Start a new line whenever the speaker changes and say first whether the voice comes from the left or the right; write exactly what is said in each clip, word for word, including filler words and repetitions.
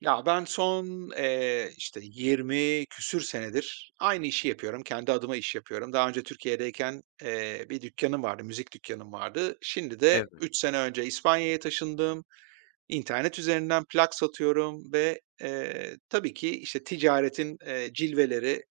right: Ya, ben son, eee, işte, 20 küsür senedir aynı işi yapıyorum. Kendi adıma iş yapıyorum. Daha önce Türkiye'deyken, eee, bir dükkanım vardı, müzik dükkanım vardı. Şimdi
left: Evet,
right: de üç sene önce İspanya'ya taşındım. İnternet üzerinden plak satıyorum ve, eee, tabii ki, işte, ticaretin, eee, cilveleri.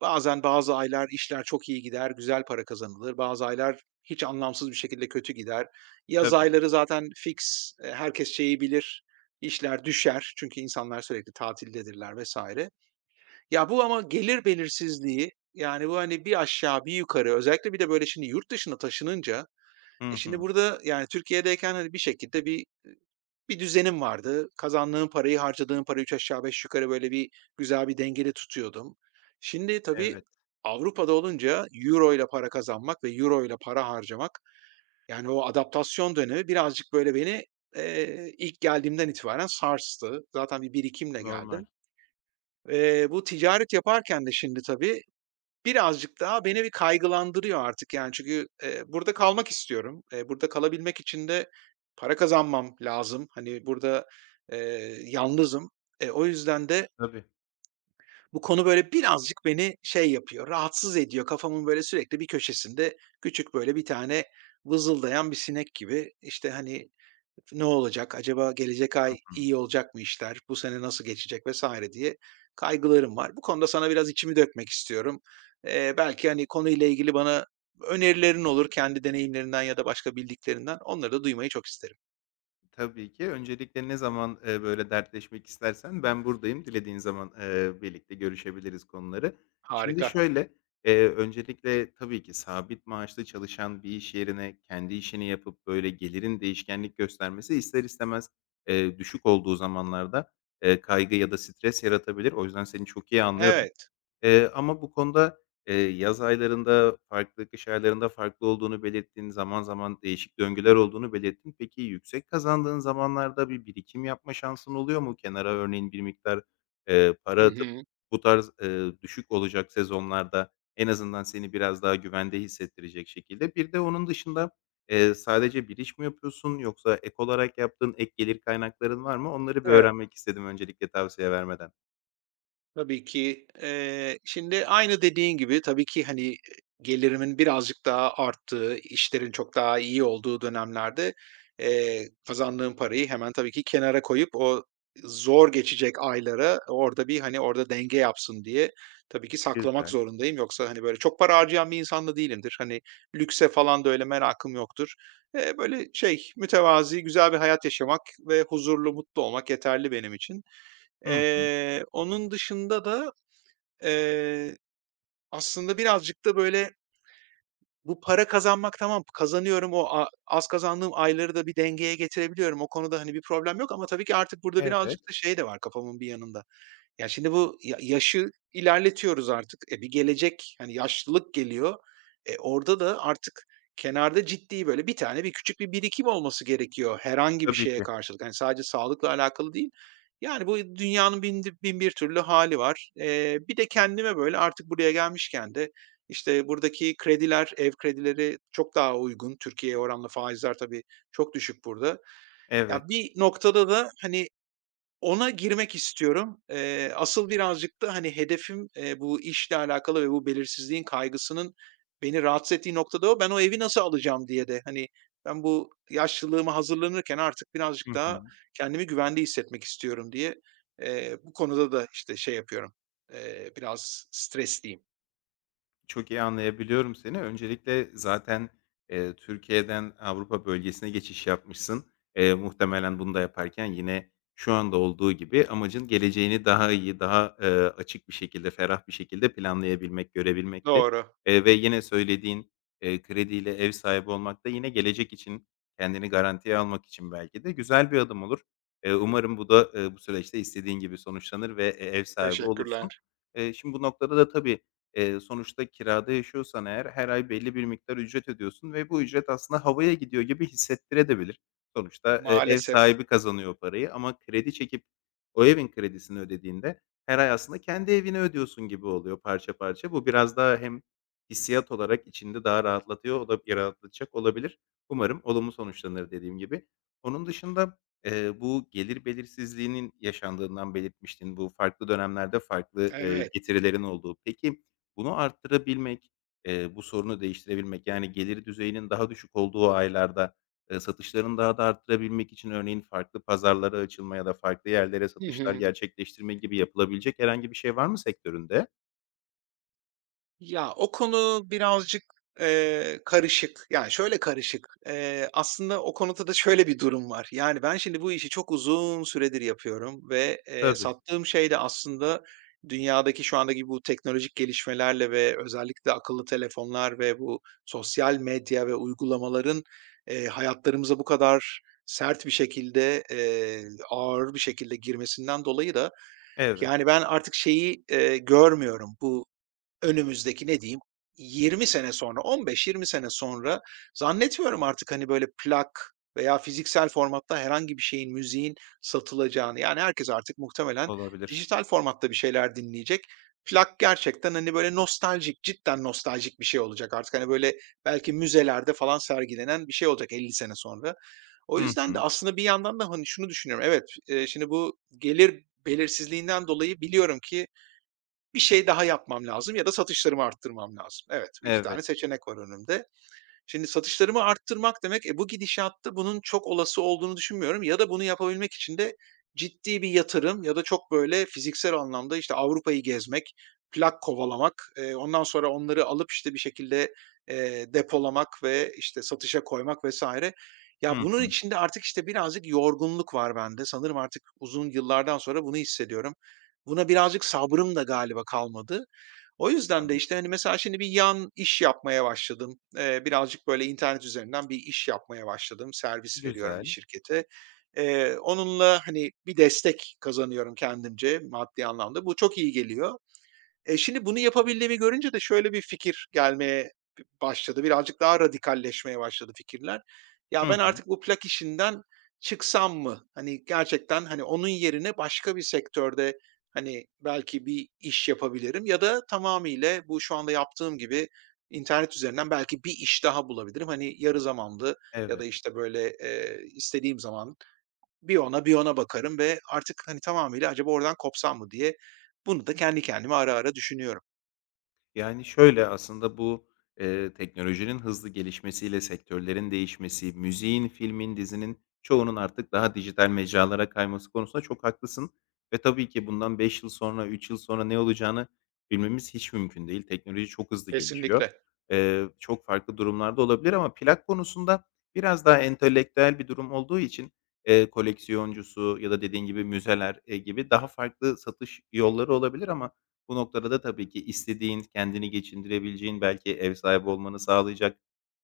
right: Bazen bazı aylar işler çok iyi gider, güzel para kazanılır. Bazı aylar hiç anlamsız bir şekilde kötü gider. Yaz
left: tabii.
right: ayları zaten fix, eee, herkes şeyi bilir, işler düşer çünkü insanlar sürekli tatildedirler vesaire. Ya, bu ama gelir belirsizliği, yani, bu, hani, bir aşağı bir yukarı özellikle bir de böyle şimdi yurt dışına taşınınca,
left: Hı
right: e, şimdi
left: hı.
right: burada, yani, Türkiye'deyken, hani, bir şekilde bir bir düzenim vardı. Kazandığım parayı, harcadığım parayı üç aşağı beş yukarı böyle bir güzel bir dengede tutuyordum. Şimdi
left: Evet,
right: tabii Avrupa'da olunca euro ile para kazanmak ve euro ile para harcamak, yani o adaptasyon dönemi birazcık böyle beni, eee, ilk geldiğimden itibaren sarstı. Zaten bir birikimle
left: normal.
right: geldim. Eee, bu ticaret yaparken de şimdi tabii birazcık daha beni bir kaygılandırıyor artık yani çünkü, eee, burada kalmak istiyorum. Eee, burada kalabilmek için de para kazanmam lazım. Hani, burada, eee, yalnızım. E, o yüzden de
left: Tabii.
right: bu konu böyle birazcık beni şey yapıyor, rahatsız ediyor. Kafamın böyle sürekli bir köşesinde küçük böyle bir tane vızıldayan bir sinek gibi, işte, hani, ne olacak? Acaba gelecek
left: Hı
right: ay
left: hı.
right: iyi olacak mı işler? Bu sene nasıl geçecek vesaire diye kaygılarım var. Bu konuda sana biraz içimi dökmek istiyorum. Eee, belki, hani, konuyla ilgili bana önerilerin olur kendi deneyimlerinden ya da başka bildiklerinden. Onları da duymayı çok isterim.
left: Tabii ki. Öncelikle ne zaman, eee, böyle dertleşmek istersen ben buradayım. Dilediğin zaman, eee, birlikte görüşebiliriz konuları. Şimdi
right: Harika.
left: şöyle, eee, öncelikle tabii ki sabit maaşlı çalışan bir iş yerine kendi işini yapıp böyle gelirin değişkenlik göstermesi ister istemez, eee, düşük olduğu zamanlarda, eee, kaygı ya da stres yaratabilir. O yüzden seni çok iyi anlıyorum.
right: Evet.
left: Eee, ama bu konuda, eee, yaz aylarında farklı, kış aylarında farklı olduğunu belirttin. Zaman zaman değişik döngüler olduğunu belirttin. Peki yüksek kazandığın zamanlarda bir birikim yapma şansın oluyor mu? Kenara örneğin bir miktar, eee, para
right: Hı
left: atıp
right: hı.
left: bu tarz, eee, düşük olacak sezonlarda en azından seni biraz daha güvende hissettirecek şekilde. Bir de onun dışında, eee, sadece bir iş mi yapıyorsun yoksa ek olarak yaptığın ek gelir kaynakların var mı? Onları bir
right: Evet.
left: öğrenmek istedim öncelikle tavsiye vermeden.
right: Tabii ki. Eee, şimdi aynı dediğin gibi tabii ki, hani, e, gelirimin birazcık daha arttığı, işlerin çok daha iyi olduğu dönemlerde, eee, kazandığım parayı hemen tabii ki kenara koyup o zor geçecek aylara orada bir, hani, orada denge yapsın diye tabii ki saklamak
left: Güzel.
right: zorundayım. Yoksa, hani, böyle çok para harcayan bir insan da değilimdir. Hani, lükse falan da öyle merakım yoktur. Eee, böyle şey, mütevazi, güzel bir hayat yaşamak ve huzurlu, mutlu olmak yeterli benim için.
left: Hı hı.
right: Eee, onun dışında da, eee, aslında birazcık da böyle bu para kazanmak tamam, kazanıyorum, o a az kazandığım ayları da bir dengeye getirebiliyorum. O konuda, hani, bir problem yok ama tabii ki artık burada
left: Evet.
right: birazcık da şey de var kafamın bir yanında. Ya, şimdi bu ya yaşı ilerletiyoruz artık. E, bir gelecek, hani, yaşlılık geliyor. E, orada da artık kenarda ciddi, böyle, bir tane bir küçük bir birikim olması gerekiyor herhangi bir
left: Tabii
right: şeye
left: ki.
right: karşılık. Hani, sadece sağlıkla alakalı değil. Yani, bu dünyanın bin bin bir türlü hali var. Eee, bir de kendime, böyle, artık buraya gelmişken de, işte, buradaki krediler, ev kredileri çok daha uygun. Türkiye'ye oranla faizler tabii çok düşük burada.
left: Evet.
right: Ya, bir noktada da, hani, ona girmek istiyorum. Eee, asıl birazcık da, hani, hedefim, eee, bu işle alakalı ve bu belirsizliğin kaygısının beni rahatsız ettiği noktada o. Ben o evi nasıl alacağım diye de, hani, ben bu yaşlılığıma hazırlanırken artık
left: Hı
right: birazcık
left: hı.
right: daha kendimi güvende hissetmek istiyorum diye, eee, bu konuda da, işte, şey yapıyorum, eee, biraz stresliyim.
left: Çok iyi anlayabiliyorum seni. Öncelikle zaten, eee, Türkiye'den Avrupa bölgesine geçiş yapmışsın. Eee, muhtemelen bunu da yaparken yine şu anda olduğu gibi amacın geleceğini daha iyi, daha, eee, açık bir şekilde, ferah bir şekilde planlayabilmek, görebilmekti.
right: Doğru,
left: Eee, ve yine söylediğin, eee, krediyle ev sahibi olmak da yine gelecek için, kendini garantiye almak için belki de güzel bir adım olur. Eee, umarım bu da, eee, bu süreçte istediğin gibi sonuçlanır ve e ev sahibi olursun.
right: teşekkürler.
left: Eee, şimdi bu noktada da tabii. Eee, sonuçta kirada yaşıyorsan eğer her ay belli bir miktar ücret ödüyorsun ve bu ücret aslında havaya gidiyor gibi hissettirebilir. Sonuçta, eee, ev
right: Maalesef.
left: sahibi kazanıyor parayı ama kredi çekip o evin kredisini ödediğinde her ay aslında kendi evini ödüyorsun gibi oluyor parça parça. Bu biraz daha hem hissiyat olarak içinde daha rahatlatıyor o da rahatlatacak olabilir. Umarım olumlu sonuçlanır dediğim gibi. Onun dışında, eee, bu gelir belirsizliğinin yaşandığından belirtmiştin. Bu farklı dönemlerde farklı, eee,
right: Evet.
left: getirilerin olduğu. Peki bunu arttırabilmek, eee, bu sorunu değiştirebilmek, yani, gelir düzeyinin daha düşük olduğu aylarda, eee, satışlarını daha da arttırabilmek için örneğin farklı pazarlara açılma ya da farklı yerlere satışlar gerçekleştirme gibi yapılabilecek herhangi bir şey var mı sektöründe?
right: Ya, o konu birazcık, eee, karışık. Yani, şöyle karışık, eee, aslında o konuda da şöyle bir durum var. Yani, ben şimdi bu işi çok uzun süredir yapıyorum ve, eee,
left: Tabii.
right: sattığım şey de aslında dünyadaki şu andaki bu teknolojik gelişmelerle ve özellikle akıllı telefonlar ve bu sosyal medya ve uygulamaların, eee, hayatlarımıza bu kadar sert bir şekilde, eee, ağır bir şekilde girmesinden dolayı da,
left: Evet,
right: yani, ben artık şeyi, eee, görmüyorum. Bu Önümüzdeki ne diyeyim, yirmi sene sonra, on beş, yirmi sene sonra zannetmiyorum artık, hani, böyle plak veya fiziksel formatta herhangi bir şeyin, müziğin satılacağını. Yani herkes artık muhtemelen
left: olabilir.
right: dijital formatta bir şeyler dinleyecek. Plak gerçekten, hani, böyle nostaljik, cidden nostaljik bir şey olacak artık. Hani, böyle belki müzelerde falan sergilenen bir şey olacak elli sene sonra. O
left: Hı
right: yüzden de
left: hı.
right: aslında bir yandan da, hani, şunu düşünüyorum. Evet, eee, şimdi bu gelir belirsizliğinden dolayı biliyorum ki bir şey daha yapmam lazım ya da satışlarımı arttırmam lazım. Evet, iki
left: Evet.
right: tane seçenek var önümde. Şimdi satışlarımı arttırmak demek, e, bu gidişatta bunun çok olası olduğunu düşünmüyorum ya da bunu yapabilmek için de ciddi bir yatırım ya da çok böyle fiziksel anlamda, işte, Avrupa'yı gezmek, plak kovalamak, eee, ondan sonra onları alıp, işte, bir şekilde, eee, depolamak ve, işte, satışa koymak vesaire. Ya,
left: Hı
right: bunun
left: hı.
right: içinde artık, işte, birazcık yorgunluk var bende. Sanırım artık uzun yıllardan sonra bunu hissediyorum. Buna birazcık sabrım da galiba kalmadı. O yüzden de,
left: Anladım.
right: işte, hani, mesela şimdi bir yan iş yapmaya başladım. Eee, birazcık böyle internet üzerinden bir iş yapmaya başladım. Servis veriyorum bir
left: Güzel.
right: şirkete. Eee, onunla, hani, bir destek kazanıyorum kendimce maddi anlamda. Bu çok iyi geliyor. Eee, şimdi bunu yapabildiğimi görünce de şöyle bir fikir gelmeye b başladı. Birazcık daha radikalleşmeye başladı fikirler.
left: Hı
right: Ya, ben
left: hı.
right: artık bu plak işinden çıksam mı? Hani, gerçekten, hani, onun yerine başka bir sektörde, hani, belki bir iş yapabilirim ya da tamamıyla bu şu anda yaptığım gibi internet üzerinden belki bir iş daha bulabilirim. Hani, yarı zamanlı ya da,
left: Evet.
right: işte, böyle, eee, istediğim zaman bir ona bir ona bakarım ve artık, hani, tamamıyla acaba oradan kopsam mı diye bunu da kendi kendime ara ara düşünüyorum.
left: Yani, şöyle, aslında bu, eee, teknolojinin hızlı gelişmesiyle sektörlerin değişmesi, müziğin, filmin, dizinin çoğunun artık daha dijital mecralara kayması konusunda çok haklısın ve tabii ki bundan beş yıl sonra, üç yıl sonra ne olacağını bilmemiz hiç mümkün değil. Teknoloji çok hızlı gelişiyor.
right: Kesinlikle.
left: Eee, çok farklı durumlarda olabilir ama plak konusunda biraz daha entelektüel bir durum olduğu için, eee, koleksiyoncusu ya da dediğin gibi müzeler, eee, gibi daha farklı satış yolları olabilir ama bu noktada da tabii ki istediğin, kendini geçindirebileceğin, belki ev sahibi olmanı sağlayacak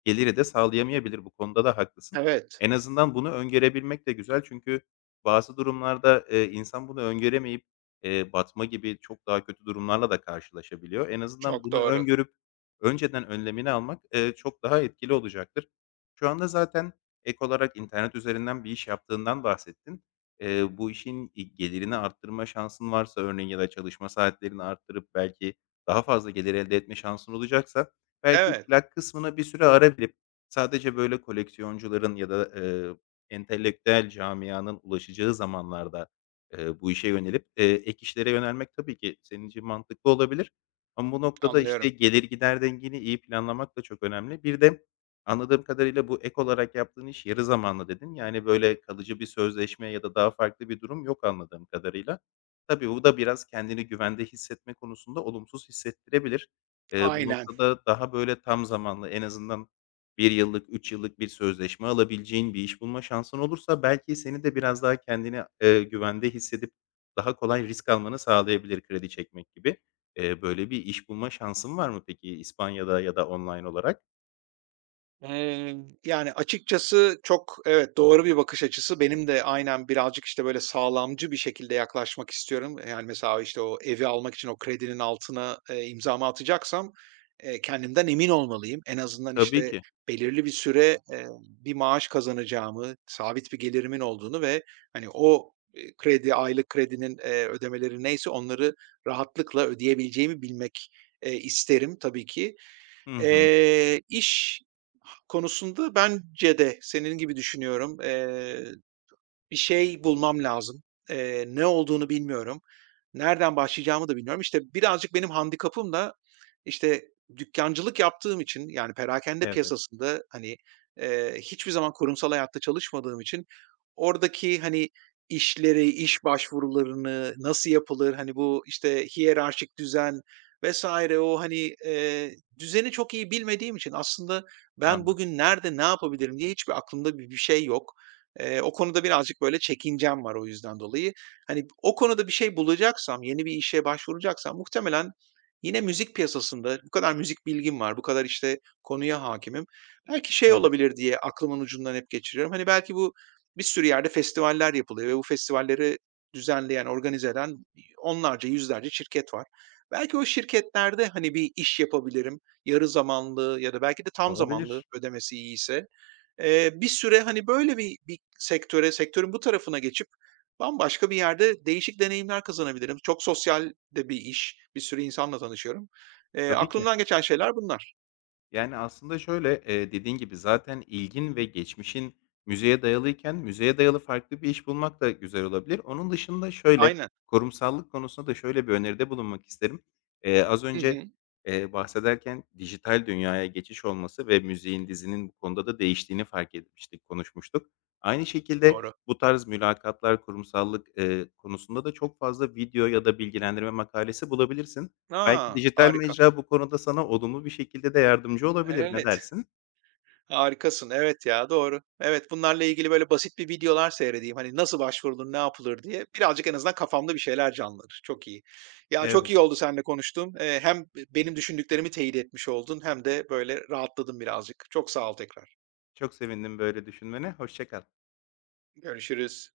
left: geliri de sağlayamayabilir. Bu konuda da haklısın.
right: Evet,
left: En azından bunu öngörebilmek de güzel çünkü bazı durumlarda, eee, insan bunu öngöremeyip, eee, batma gibi çok daha kötü durumlarla da karşılaşabiliyor. En azından
right: çok
left: bunu
right: doğru.
left: öngörüp önceden önlemini almak, eee, çok daha etkili olacaktır. Şu anda zaten ek olarak internet üzerinden bir iş yaptığından bahsettin. Eee, bu işin i gelirini arttırma şansın varsa örneğin ya da çalışma saatlerini arttırıp belki daha fazla gelir elde etme şansın olacaksa belki
right: Evet,
left: plak kısmına bir süre ara verip sadece böyle koleksiyoncuların ya da, eee, entelektüel camianın ulaşacağı zamanlarda, eee, bu işe yönelip, eee, ek işlere yönelmek tabii ki senin için mantıklı olabilir. Ama bu noktada, işte,
right: anlıyorum.
left: gelir gider dengeni iyi planlamak da çok önemli. Bir de anladığım kadarıyla bu ek olarak yaptığın iş yarı zamanlı dedin. Yani, böyle, kalıcı bir sözleşme ya da daha farklı bir durum yok anladığım kadarıyla. Tabii, bu da biraz kendini güvende hissetme konusunda olumsuz hissettirebilir. Eee, bu
right: Aynen.
left: noktada daha, böyle, tam zamanlı en azından bir yıllık, üç yıllık bir sözleşme alabileceğin bir iş bulma şansın olursa belki seni de biraz daha kendini, eee, güvende hissedip daha kolay risk almanı sağlayabilir kredi çekmek gibi. Eee, böyle bir iş bulma şansın var mı peki İspanya'da ya da online olarak?
right: Eee, Yani, açıkçası çok evet, doğru bir bakış açısı. Benim de aynen birazcık, işte, böyle sağlamcı bir şekilde yaklaşmak istiyorum. Yani, mesela, işte, o evi almak için o kredinin altına, eee, imzamı atacaksam, eee, kendimden emin olmalıyım. En azından,
left: Tabii
right: işte,
left: ki.
right: belirli bir süre, eee, bir maaş kazanacağımı, sabit bir gelirimin olduğunu ve, hani, o, eee, kredi, aylık kredinin, eee, ödemeleri neyse onları rahatlıkla ödeyebileceğimi bilmek, eee, isterim tabii ki.
left: Hı hı.
right: Eee, iş konusunda bence de senin gibi düşünüyorum. Eee, bir şey bulmam lazım. Eee, ne olduğunu bilmiyorum. Nereden başlayacağımı da bilmiyorum. İşte, birazcık benim handikapım da, işte, dükkâncılık yaptığım için, yani, perakende
left: Evet,
right: piyasasında, hani, eee, hiçbir zaman kurumsal hayatta çalışmadığım için oradaki, hani, işleri, iş başvurularını nasıl yapılır, hani, bu, işte, hiyerarşik düzen vesaire o, hani, eee, düzeni çok iyi bilmediğim için aslında ben
left: anladım.
right: bugün nerede ne yapabilirim diye hiçbir aklımda bi bir şey yok. Eee, o konuda birazcık böyle çekincem var o yüzden dolayı. Hani, o konuda bir şey bulacaksam, yeni bir işe başvuracaksam muhtemelen yine müzik piyasasında bu kadar müzik bilgim var, bu kadar, işte, konuya hakimim. Belki şey
left: Evet,
right: olabilir diye aklımın ucundan hep geçiriyorum. Hani, belki bu bir sürü yerde festivaller yapılıyor ve bu festivalleri düzenleyen, organize eden onlarca, yüzlerce şirket var. Belki o şirketlerde, hani, bir iş yapabilirim. Yarı zamanlı ya da belki de tam zamanlı
left: olabilir.
right: ödemesi iyiyse. Eee, bir süre, hani, böyle bir bir sektöre, sektörün bu tarafına geçip bambaşka bir yerde değişik deneyimler kazanabilirim. Çok sosyal de bir iş, bir sürü insanla tanışıyorum. Eee,
left: Tabii ki.
right: aklımdan geçen şeyler bunlar.
left: Yani, aslında şöyle, eee, dediğin gibi zaten ilgin ve geçmişin müzeye dayalıyken müzeye dayalı farklı bir iş bulmak da güzel olabilir. Onun dışında şöyle,
right: Aynen.
left: korumsallık konusunda da şöyle bir öneride bulunmak isterim. Eee, az
right: Hı
left: önce,
right: hı.
left: eee, bahsederken dijital dünyaya geçiş olması ve müziğin, dizinin bu konuda da değiştiğini fark etmiştik, konuşmuştuk. Aynı şekilde
right: Doğru.
left: bu tarz mülakatlar, kurumsallık, eee, konusunda da çok fazla video ya da bilgilendirme makalesi bulabilirsin. Belki
right: Aa,
left: dijital
right: harika.
left: mecra bu konuda sana olumlu bir şekilde de yardımcı olabilir. Ne
right: Evet.
left: dersin?
right: Harikasın. Evet ya, doğru. Evet, bunlarla ilgili böyle basit bir videolar seyredeyim. Hani nasıl başvurulur, ne yapılır diye. Birazcık en azından kafamda bir şeyler canlanır. Çok iyi. Ya çok
left: Evet,
right: iyi oldu seninle konuştuğum. Eee, hem benim düşündüklerimi teyit etmiş oldun hem de böyle rahatladım birazcık. Çok sağ ol tekrar.
left: çok sevindim böyle düşünmene. Hoşça kal.
right: Görüşürüz.